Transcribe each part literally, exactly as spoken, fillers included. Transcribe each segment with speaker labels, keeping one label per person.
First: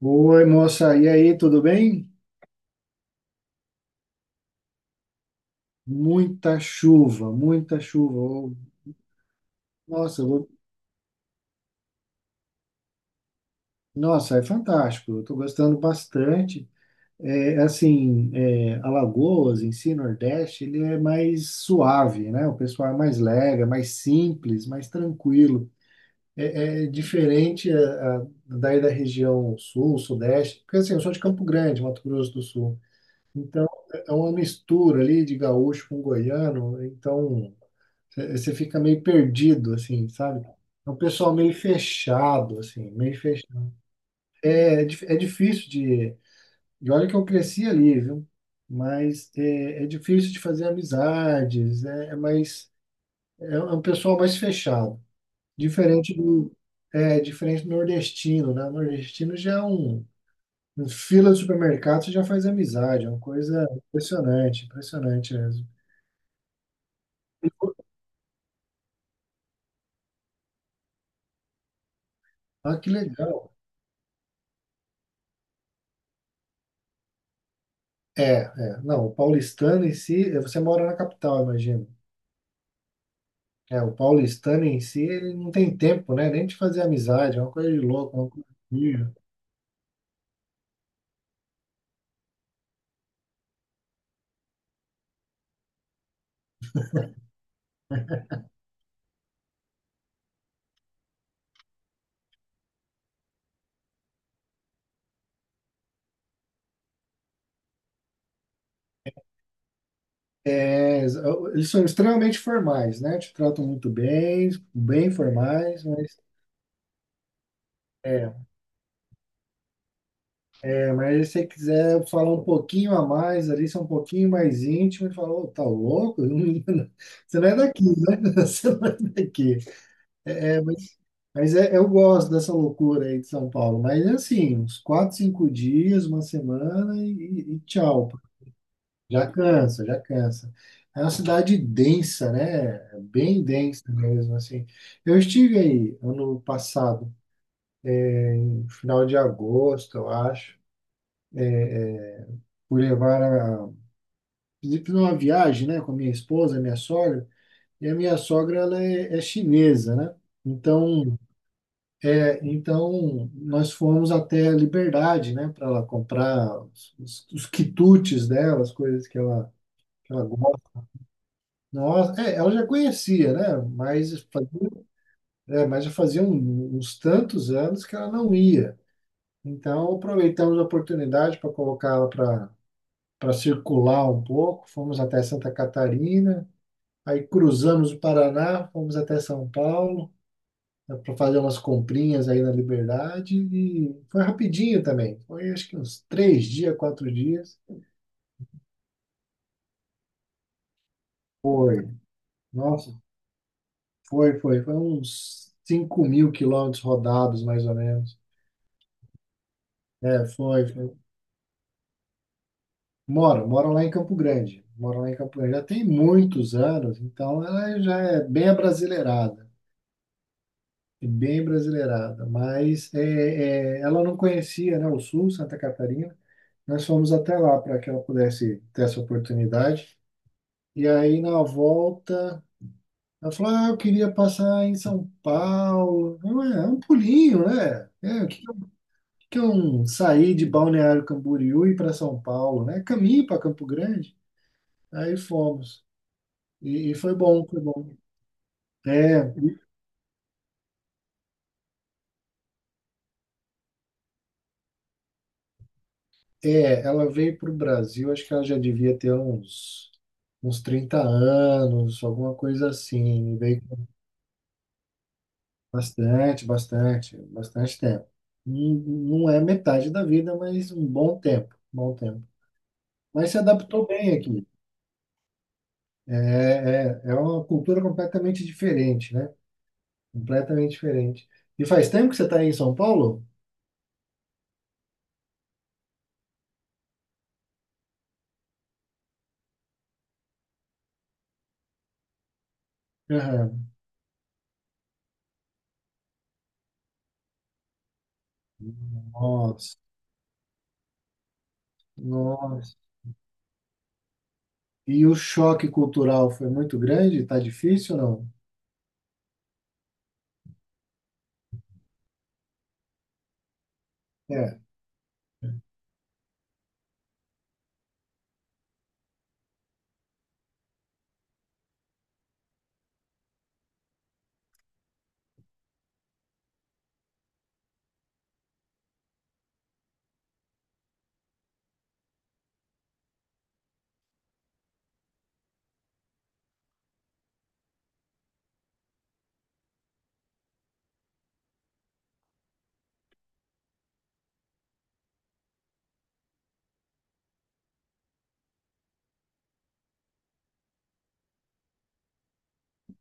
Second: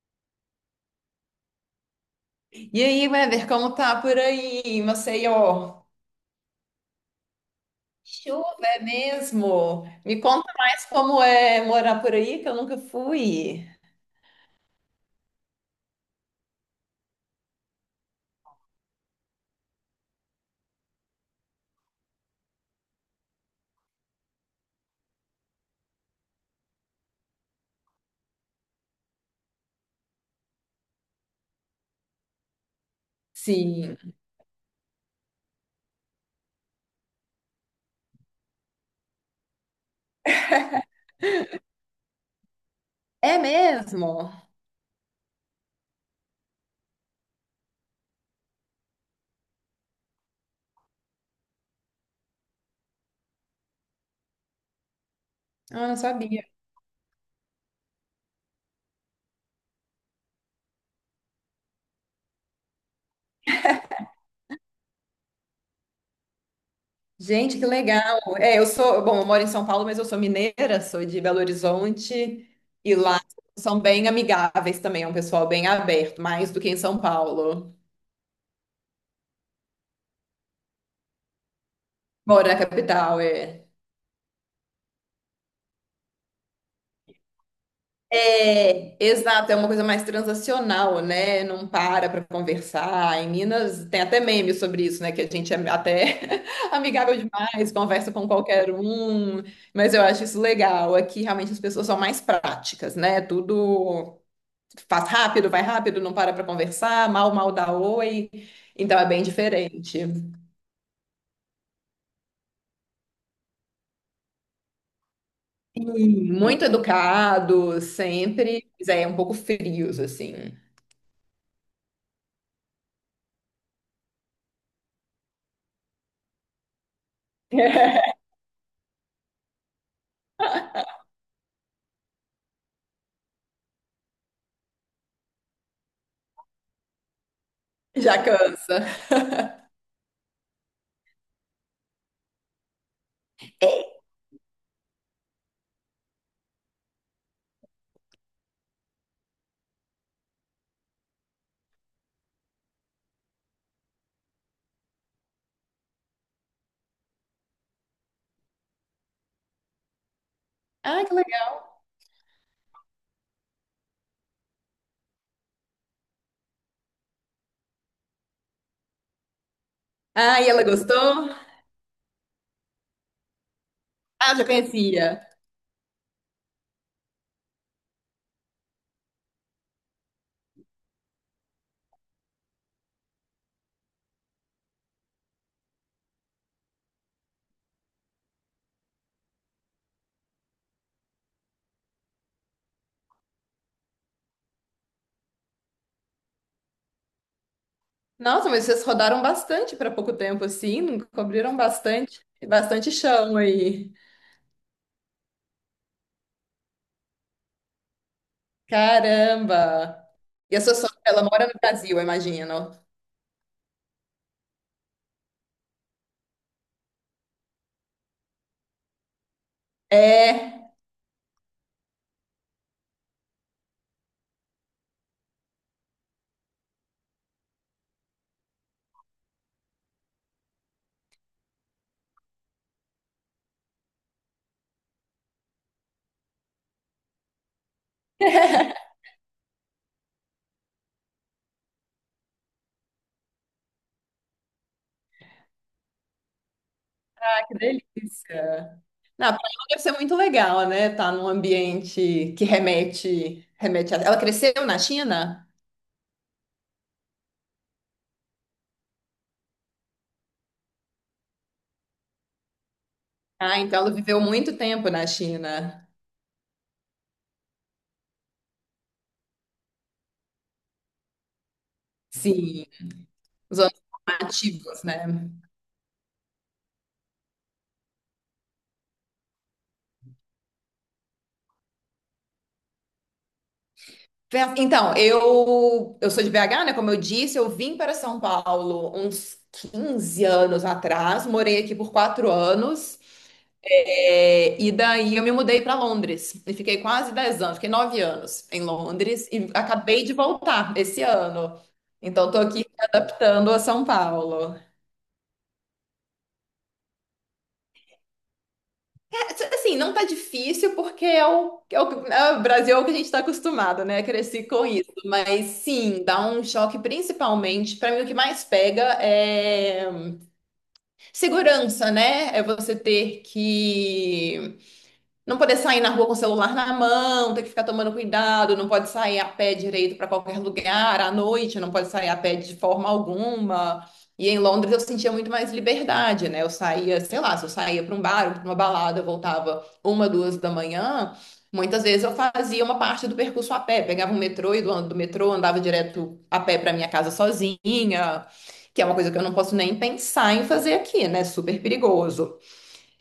Speaker 1: Oi, moça, e aí, tudo bem?
Speaker 2: E aí, Weber, como tá por aí, em Maceió?
Speaker 1: Muita chuva, muita chuva.
Speaker 2: Chuva
Speaker 1: Oh,
Speaker 2: é mesmo? Me
Speaker 1: Nossa, eu vou-
Speaker 2: conta mais como é morar por aí, que eu nunca fui.
Speaker 1: nossa, é fantástico. Eu estou gostando bastante. É, assim, é, Alagoas em si, Nordeste, ele é mais suave, né? O pessoal é mais lega, mais simples, mais tranquilo. É, é diferente a, a, daí da região Sul, Sudeste, porque assim, eu sou de Campo Grande, Mato Grosso do Sul. Então,
Speaker 2: Sim.
Speaker 1: é uma mistura ali de gaúcho com goiano. Então você fica meio perdido, assim, sabe? É um pessoal meio fechado, assim, meio
Speaker 2: É
Speaker 1: fechado.
Speaker 2: mesmo?
Speaker 1: É, é dif- é difícil de. E olha que eu cresci ali, viu? Mas é, é difícil de fazer amizades, é, é mais. É é um pessoal mais fechado.
Speaker 2: Ah, não
Speaker 1: Diferente
Speaker 2: sabia.
Speaker 1: do. É diferente do nordestino, né? O nordestino já é um. um fila de supermercado, você já faz amizade, é uma coisa impressionante, impressionante mesmo.
Speaker 2: Gente, que legal. É, eu sou, bom, eu moro em São Paulo, mas eu sou mineira, sou de Belo Horizonte
Speaker 1: Ah, que
Speaker 2: e lá
Speaker 1: legal.
Speaker 2: são bem amigáveis também, é um pessoal bem aberto, mais do que em São Paulo.
Speaker 1: É, é. Não, o paulistano em si, eh, você mora na capital, imagino.
Speaker 2: Moro na capital, é.
Speaker 1: É, o paulistano em si, ele não tem tempo, né? Nem de fazer amizade, é uma coisa de louco, é uma coisa
Speaker 2: É,
Speaker 1: horrível.
Speaker 2: exato, é uma coisa mais transacional, né? Não para para conversar. Em Minas tem até meme sobre isso, né? Que a gente é até amigável demais, conversa com qualquer um. Mas eu acho isso legal. Aqui realmente as pessoas são mais práticas, né? Tudo faz rápido, vai rápido, não para para conversar, mal, mal dá oi. Então é bem diferente.
Speaker 1: É, eles é, eles são extremamente formais, né? Te tratam muito bem, bem formais, mas,
Speaker 2: Sim, muito educado,
Speaker 1: é,
Speaker 2: sempre, mas é um pouco frios, assim.
Speaker 1: é, mas se você quiser falar um pouquinho a mais ali, ser um pouquinho mais íntimo, ele fala, ô, tá louco? Você não é daqui, né? Você não é daqui. É, mas é, eu gosto dessa loucura aí de São Paulo. Mas é assim, uns quatro, cinco dias, uma semana e, e tchau.
Speaker 2: Já cansa.
Speaker 1: Já cansa, já cansa. É uma cidade densa, né? Bem densa mesmo, assim. Eu estive aí ano passado, no final de agosto, eu acho. Fui levar a... Fiz uma viagem, né? Com a minha esposa, minha sogra. E a minha sogra, ela é, é chinesa, né?
Speaker 2: Ah, que
Speaker 1: Então,
Speaker 2: legal.
Speaker 1: É, então, nós fomos até a Liberdade, né, para ela comprar os, os- os quitutes dela, as coisas que ela, que ela
Speaker 2: Ah, e ela
Speaker 1: gosta.
Speaker 2: gostou?
Speaker 1: Nossa, é, ela já conhecia, né, mas
Speaker 2: Ah, já
Speaker 1: fazia,
Speaker 2: conhecia.
Speaker 1: é, mas já fazia um- uns tantos anos que ela não ia. Então, aproveitamos a oportunidade para colocá-la para para circular um pouco. Fomos até Santa Catarina, aí cruzamos o Paraná, fomos até São Paulo, para fazer umas comprinhas aí na Liberdade e foi rapidinho também. Foi acho que uns três dias, quatro dias.
Speaker 2: Nossa, mas vocês rodaram bastante para pouco tempo, assim, não cobriram bastante,
Speaker 1: Nossa,
Speaker 2: bastante chão aí.
Speaker 1: foi, foi. Foi uns cinco mil quilômetros rodados, mais ou menos.
Speaker 2: Caramba!
Speaker 1: É,
Speaker 2: E a
Speaker 1: foi,
Speaker 2: sua
Speaker 1: foi.
Speaker 2: sogra, ela mora no Brasil, eu imagino.
Speaker 1: Moro, moro lá em Campo Grande. Moro lá em Campo Grande. Já tem muitos anos, então ela já é bem abrasileirada.
Speaker 2: É,
Speaker 1: É, bem brasileirada. Mas é, é, ela não conhecia, né, o Sul, Santa Catarina. Nós fomos até lá para que ela pudesse ter essa oportunidade. E aí na volta, ela falou: Ah, eu queria passar em São Paulo. Eu, "É, é um pulinho, né? É, o que, que eu o que que eu saí de Balneário Camboriú e ir para São Paulo, né? Caminho para Campo Grande. Aí fomos. E, e foi bom,
Speaker 2: ah, que
Speaker 1: foi bom.
Speaker 2: delícia.
Speaker 1: É,
Speaker 2: Não, pra ela deve ser muito legal, né? Tá num ambiente que remete, remete a... Ela cresceu na China?
Speaker 1: é, ela veio para o Brasil, acho que ela já devia ter uns, uns trinta anos, alguma coisa assim.
Speaker 2: Ah,
Speaker 1: Veio.
Speaker 2: então ela viveu muito tempo na China.
Speaker 1: Bastante, bastante, bastante tempo. Não, não é metade da vida, mas um bom tempo, um bom tempo.
Speaker 2: Sim,
Speaker 1: Mas se
Speaker 2: os anos
Speaker 1: adaptou bem aqui.
Speaker 2: formativos, né?
Speaker 1: É, é, é uma cultura completamente diferente, né? Completamente diferente. E faz tempo que você está aí em São Paulo?
Speaker 2: Festa- Então, eu, eu sou de B H, né? Como eu disse, eu vim para São Paulo uns quinze anos atrás, morei aqui por quatro anos,
Speaker 1: Aham.
Speaker 2: é, e daí eu me mudei para Londres e fiquei quase dez anos, fiquei nove anos em Londres e
Speaker 1: Nossa,
Speaker 2: acabei de voltar esse ano. Então, estou aqui me
Speaker 1: nossa.
Speaker 2: adaptando a São Paulo.
Speaker 1: E o choque cultural foi muito grande? Tá difícil ou não?
Speaker 2: Assim, não tá difícil porque é o, é o, é o Brasil é o que a gente tá acostumado, né? Cresci
Speaker 1: É,
Speaker 2: com isso. Mas sim, dá um choque principalmente. Pra mim, o que mais pega é segurança, né? É você ter que não poder sair na rua com o celular na mão, ter que ficar tomando cuidado, não pode sair a pé direito para qualquer lugar, à noite não pode sair a pé de forma alguma. E em Londres eu sentia muito mais liberdade, né? Eu saía, sei lá, se eu saía para um bar ou para uma balada, eu voltava uma, duas da manhã, muitas vezes eu fazia uma parte do percurso a pé, pegava um metrô e do, do metrô andava direto a pé para minha casa sozinha, que é uma coisa que eu não posso nem pensar em fazer aqui, né? Super perigoso.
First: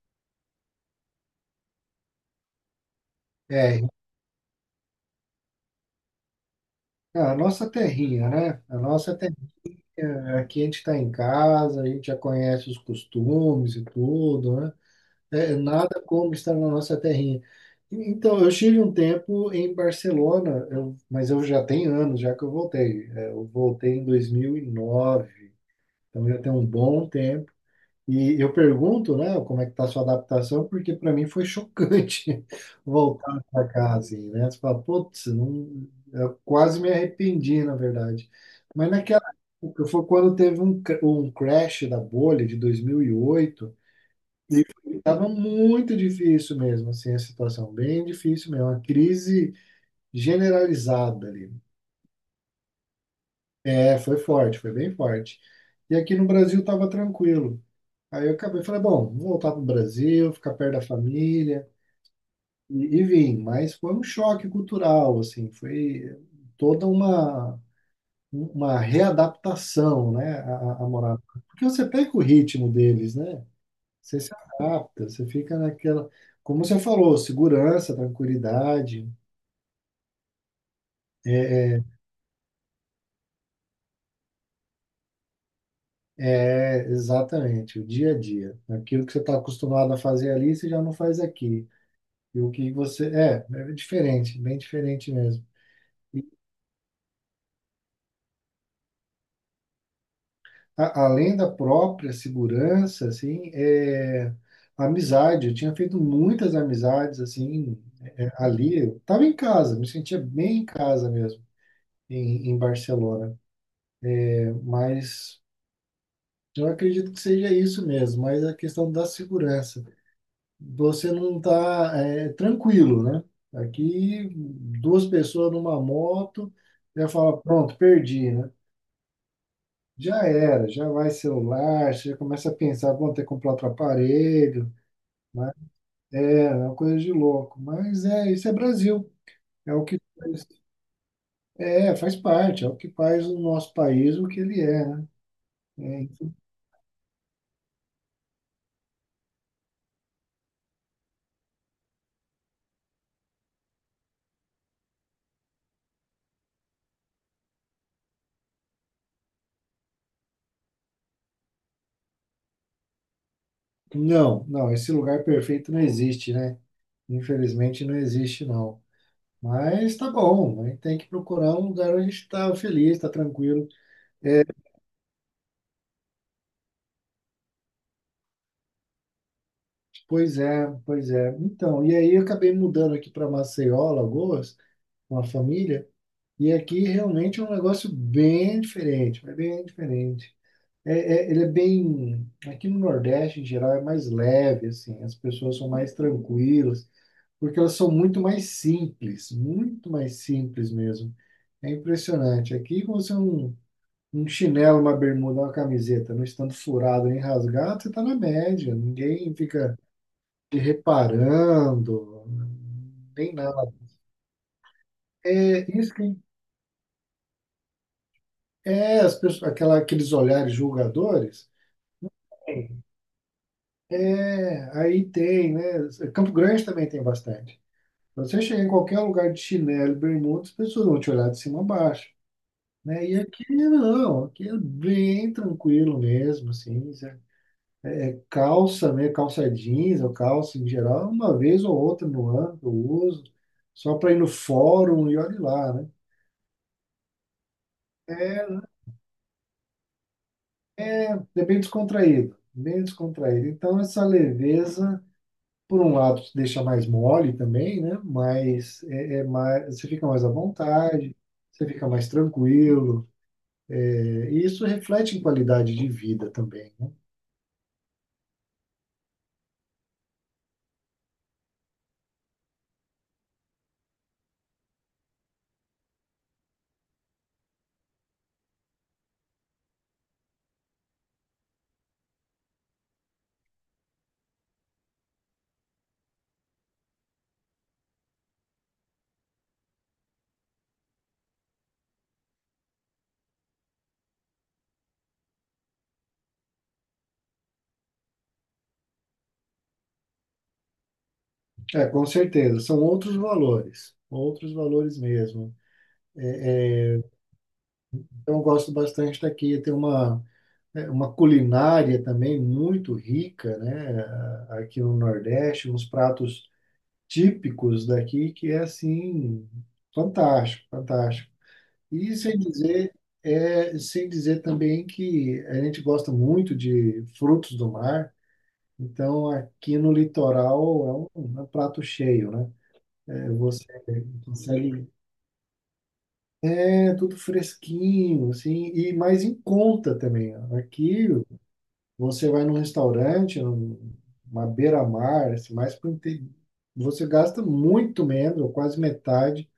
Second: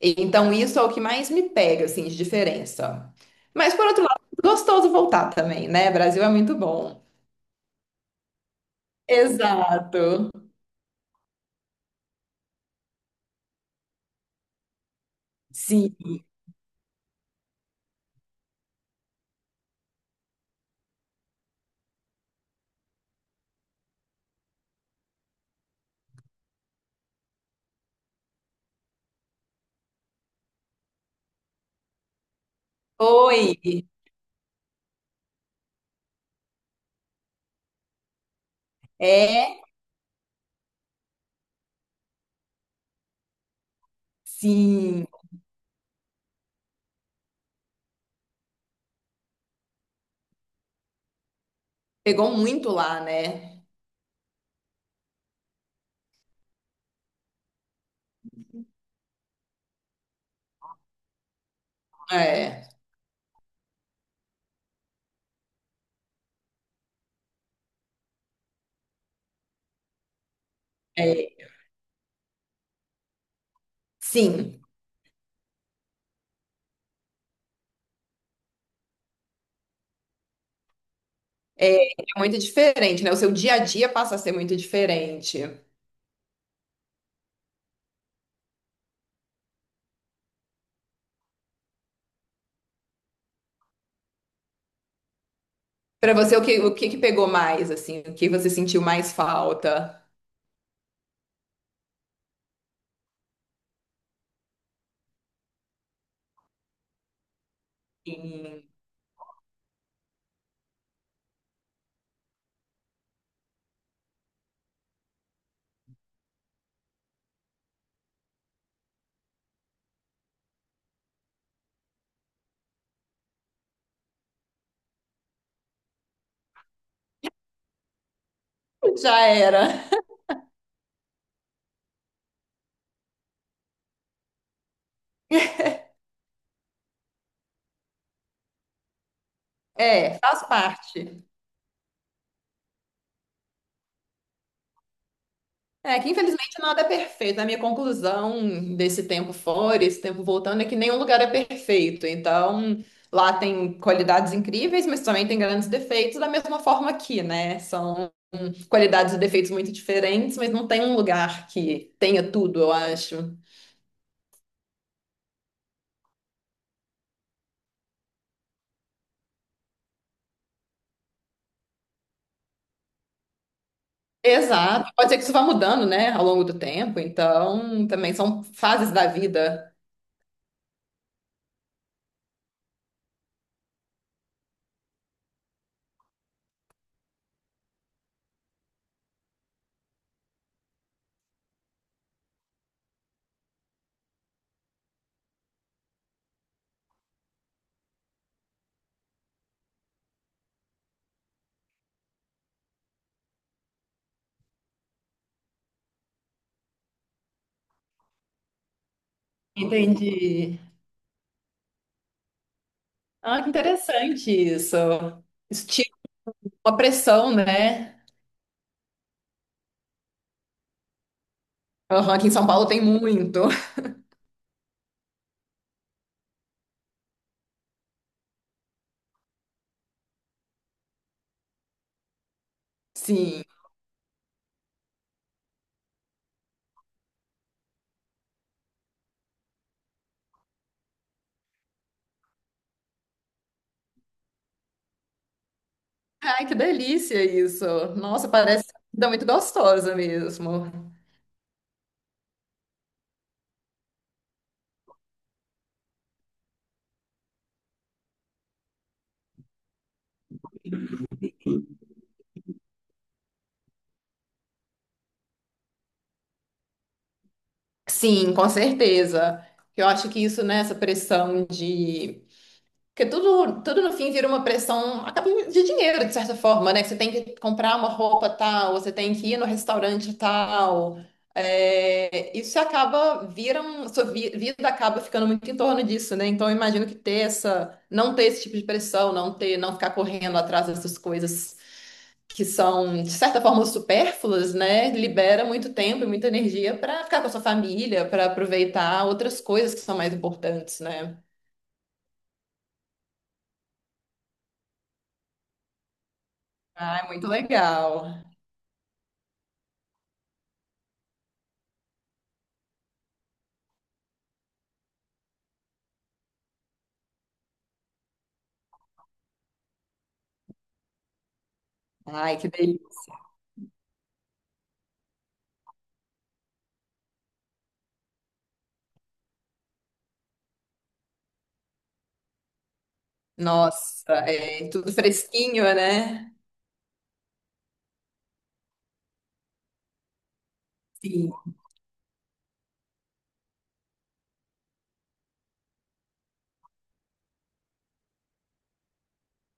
Speaker 2: Então, isso é o que mais me pega, assim, de diferença. Mas,
Speaker 1: é.
Speaker 2: por outro lado, gostoso voltar também, né? Brasil é muito bom.
Speaker 1: A nossa terrinha, né? A nossa É,
Speaker 2: Exato.
Speaker 1: Aqui a gente está em casa, a gente já conhece os costumes e tudo, né? É,
Speaker 2: Sim.
Speaker 1: nada como estar na nossa terrinha. E- Então, eu estive um tempo em Barcelona, eu- mas eu já tenho anos já que eu voltei. É, eu voltei em dois mil e nove, então já tem um bom tempo. E eu pergunto, né, como é que tá a sua adaptação, porque para mim foi chocante voltar
Speaker 2: Oi.
Speaker 1: para cá, assim, né? Você fala, putz, não. Eu quase me arrependi, na verdade. Mas naquela
Speaker 2: É,
Speaker 1: época, foi quando teve um, cr- um crash da bolha de dois mil e oito,
Speaker 2: sim.
Speaker 1: estava muito difícil mesmo, assim, a situação, bem difícil mesmo, uma crise generalizada ali.
Speaker 2: Pegou muito lá, né?
Speaker 1: É, foi forte, foi bem forte. E aqui no Brasil estava tranquilo. Aí eu acabei, falei, bom, vou voltar para o Brasil, ficar perto da família,
Speaker 2: É,
Speaker 1: e, e vim. Mas foi um choque cultural, assim, foi toda uma, uma readaptação, né, a, a morar.
Speaker 2: é.
Speaker 1: Porque você pega o ritmo deles, né? Você se
Speaker 2: Sim.
Speaker 1: adapta, você fica naquela, como você falou, segurança, tranquilidade. É, é,
Speaker 2: É muito diferente, né? O seu dia a dia passa a ser muito diferente.
Speaker 1: é, exatamente, o dia a dia. Aquilo que você está acostumado a fazer ali, você já não faz aqui. E o que você. É, é diferente, bem diferente mesmo.
Speaker 2: Para você, o que, o que que pegou mais, assim? O que você sentiu mais falta?
Speaker 1: A- além da própria segurança, assim, é, amizade. Eu tinha feito muitas amizades, assim, é,
Speaker 2: Sim.
Speaker 1: ali. Eu estava em casa, me sentia bem em casa mesmo, em, em Barcelona. É. Mas eu acredito que seja isso mesmo, mas a questão da segurança. Você não está tranquilo, né? Aqui, duas pessoas numa moto, já fala, pronto, perdi, né?
Speaker 2: Já era.
Speaker 1: Já era, já vai celular, você já começa a pensar, bom, ter que comprar outro aparelho, né? É, é uma coisa de louco. Mas é, isso é Brasil. É o que
Speaker 2: É, faz
Speaker 1: faz-
Speaker 2: parte.
Speaker 1: é, faz parte, é o que faz o nosso país o que ele é, né?
Speaker 2: É
Speaker 1: É,
Speaker 2: que infelizmente nada é perfeito. A minha conclusão desse tempo fora, esse tempo voltando, é que nenhum lugar é perfeito. Então, lá tem qualidades incríveis, mas também tem grandes defeitos, da mesma forma aqui, né? São qualidades e defeitos muito diferentes, mas não tem um lugar que tenha tudo, eu acho.
Speaker 1: não, não, esse lugar perfeito não existe, né? Infelizmente não existe, não. Mas tá bom, a gente tem que procurar um lugar onde a gente está feliz, está tranquilo.
Speaker 2: Exato. Pode ser que isso vá mudando, né, ao longo do tempo. Então, também são fases da vida.
Speaker 1: Pois é, pois é. Então, e aí eu acabei mudando aqui para Maceió, Alagoas, com a família, e aqui realmente é um negócio bem diferente, mas bem diferente. É, é- Ele é bem. Aqui no Nordeste, em geral, é mais leve, assim. As pessoas são mais tranquilas, porque elas são muito mais simples, muito mais simples mesmo. É impressionante. Aqui, com você um, um chinelo, uma bermuda, uma camiseta, não estando furado nem rasgado, você está na média. Ninguém fica
Speaker 2: Entendi.
Speaker 1: te reparando, nem
Speaker 2: Ah, que
Speaker 1: nada.
Speaker 2: interessante isso. Isso
Speaker 1: É
Speaker 2: tira
Speaker 1: isso que.
Speaker 2: uma pressão, né?
Speaker 1: É, as pessoas, aquela, aqueles olhares julgadores.
Speaker 2: Aham, aqui em São Paulo tem muito.
Speaker 1: É, aí tem, né? Campo Grande também tem bastante. Você chega em qualquer lugar de chinelo, e bermuda, as pessoas vão te olhar de cima a baixo, né? E
Speaker 2: Sim.
Speaker 1: aqui não, aqui é bem tranquilo mesmo, assim, sabe? Calça, né? Calça jeans ou calça em geral, uma vez ou outra no ano que eu uso, só para ir no fórum e olhe lá, né?
Speaker 2: Ai, que delícia isso. Nossa, parece uma comida muito gostosa mesmo.
Speaker 1: É bem descontraído, bem descontraído. Então, essa leveza por um lado, te deixa mais mole também, né? Mas é, é mais, você fica mais à vontade, você fica mais tranquilo. É, e isso reflete em qualidade de vida também, né?
Speaker 2: Sim, com certeza. Eu acho que isso, né, essa pressão de porque tudo, tudo no fim vira uma pressão acaba de dinheiro, de certa forma, né? Que você tem que comprar uma roupa tal, você tem que ir no restaurante tal. É, isso acaba, vira um, sua vi- vida acaba ficando muito em torno disso, né? Então eu imagino que ter essa, não ter esse tipo de pressão, não ter, não ficar correndo atrás dessas coisas que são, de certa forma, supérfluas, né? Libera muito tempo e muita energia para ficar com a sua família, para aproveitar outras coisas que são mais importantes, né?
Speaker 1: É, com certeza. São outros valores, outros valores mesmo.
Speaker 2: Ah, é muito legal.
Speaker 1: Então, eu gosto bastante daqui. Tem uma, é, uma culinária também muito rica, né? a- Aqui no Nordeste, uns pratos típicos daqui que é assim. Fantástico, fantástico. E sem
Speaker 2: Ai, que
Speaker 1: dizer,
Speaker 2: delícia.
Speaker 1: é, sem dizer também que a gente gosta muito de frutos do mar, então aqui no litoral é um, é um prato cheio, né? É, você
Speaker 2: Nossa, é
Speaker 1: consegue,
Speaker 2: tudo fresquinho, né?
Speaker 1: é tudo fresquinho, assim, e mais em conta também. Aqui
Speaker 2: Sim.
Speaker 1: você vai num restaurante, numa beira-mar, assim, mais pro inte- você gasta muito menos, ou quase metade,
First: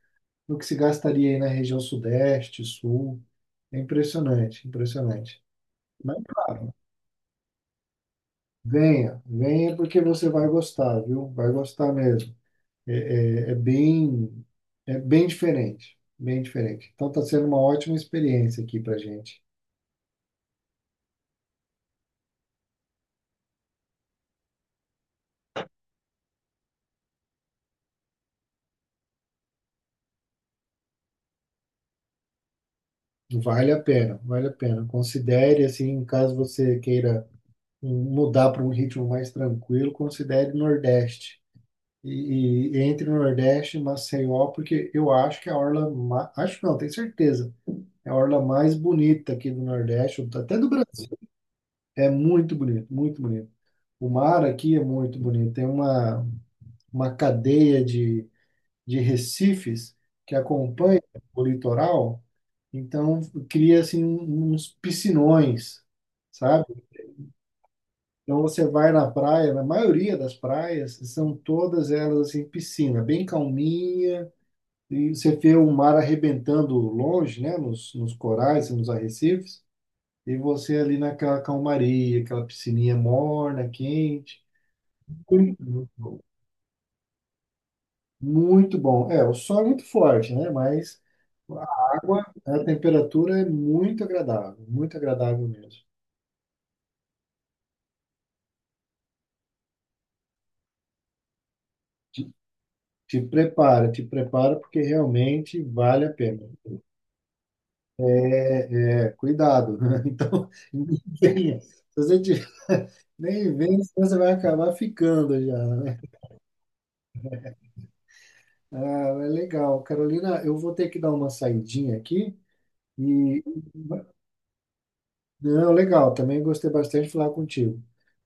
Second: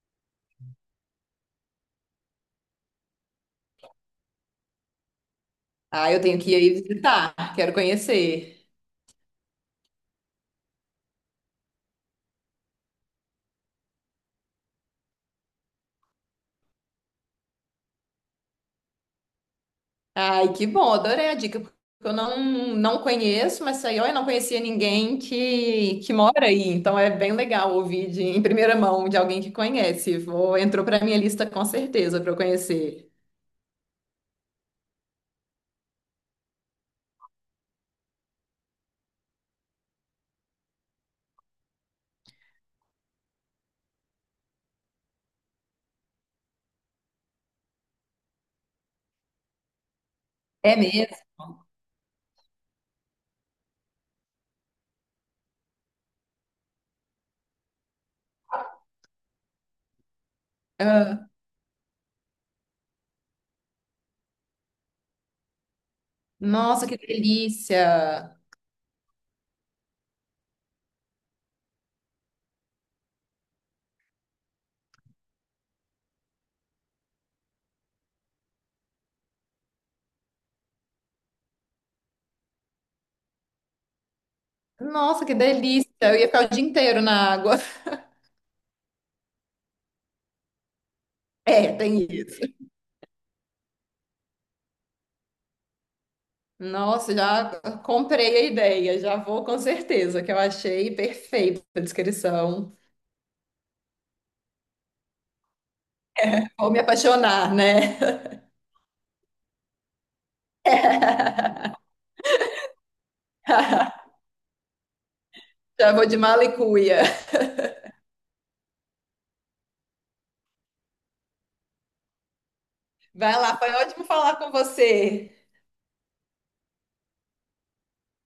Speaker 1: do que se gastaria aí na região sudeste, sul. É impressionante, impressionante.
Speaker 2: Ah,
Speaker 1: Mas,
Speaker 2: eu tenho que ir aí
Speaker 1: claro,
Speaker 2: visitar, quero conhecer.
Speaker 1: venha, venha porque você vai gostar, viu? Vai gostar mesmo. É, é, é bem, É bem diferente, bem diferente. Então está sendo uma ótima experiência aqui para gente.
Speaker 2: Ai, que bom, adorei a dica, porque eu não, não conheço, mas saiu eu não conhecia ninguém que, que mora aí, então é bem legal ouvir de, em primeira mão de alguém que conhece. Vou, entrou para minha lista com certeza para eu conhecer.
Speaker 1: Vale a pena, vale a pena. Considere assim, caso você queira um- mudar para um ritmo mais tranquilo, considere Nordeste. E, e entre Nordeste e Maceió, porque eu acho que é a orla, ma- acho não, tenho certeza, é a orla mais bonita aqui do Nordeste, até do
Speaker 2: É mesmo?
Speaker 1: Brasil. É muito bonito, muito bonito. O mar aqui é muito bonito. Tem uma, uma cadeia de, de recifes que acompanha
Speaker 2: Ah,
Speaker 1: o litoral, então cria assim um- uns piscinões, sabe?
Speaker 2: nossa, que delícia!
Speaker 1: Então você vai na praia, na maioria das praias, são todas elas assim piscina, bem calminha, e você vê o mar arrebentando longe, né, nos, nos corais, nos arrecifes, e você ali naquela calmaria, aquela piscininha morna, quente.
Speaker 2: Nossa, que delícia! Eu ia ficar o dia inteiro na água.
Speaker 1: Muito bom. É, o sol é muito forte, né? Mas
Speaker 2: É,
Speaker 1: a
Speaker 2: tem
Speaker 1: água,
Speaker 2: isso.
Speaker 1: a temperatura é muito agradável, muito agradável mesmo.
Speaker 2: Nossa, já comprei a ideia, já vou com certeza, que eu achei perfeita a descrição.
Speaker 1: Te prepara, te prepara, porque realmente vale a pena.
Speaker 2: Vou me apaixonar, né?
Speaker 1: É, é, cuidado, né? Então, nem venha. Se você tiver- nem vem, senão você vai acabar ficando já,
Speaker 2: Já
Speaker 1: né?
Speaker 2: vou de mala e cuia.
Speaker 1: Ah, é legal. Carolina, eu vou ter que dar uma saidinha aqui.
Speaker 2: Vai
Speaker 1: E,
Speaker 2: lá, foi ótimo falar com você.
Speaker 1: não, legal, também gostei bastante de falar contigo.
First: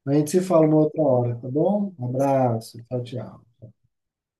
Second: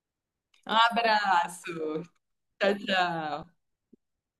Speaker 1: A gente se fala
Speaker 2: Um
Speaker 1: uma outra hora, tá bom?
Speaker 2: abraço.
Speaker 1: Um
Speaker 2: Tchau,
Speaker 1: abraço, tchau,
Speaker 2: tchau.
Speaker 1: tchau.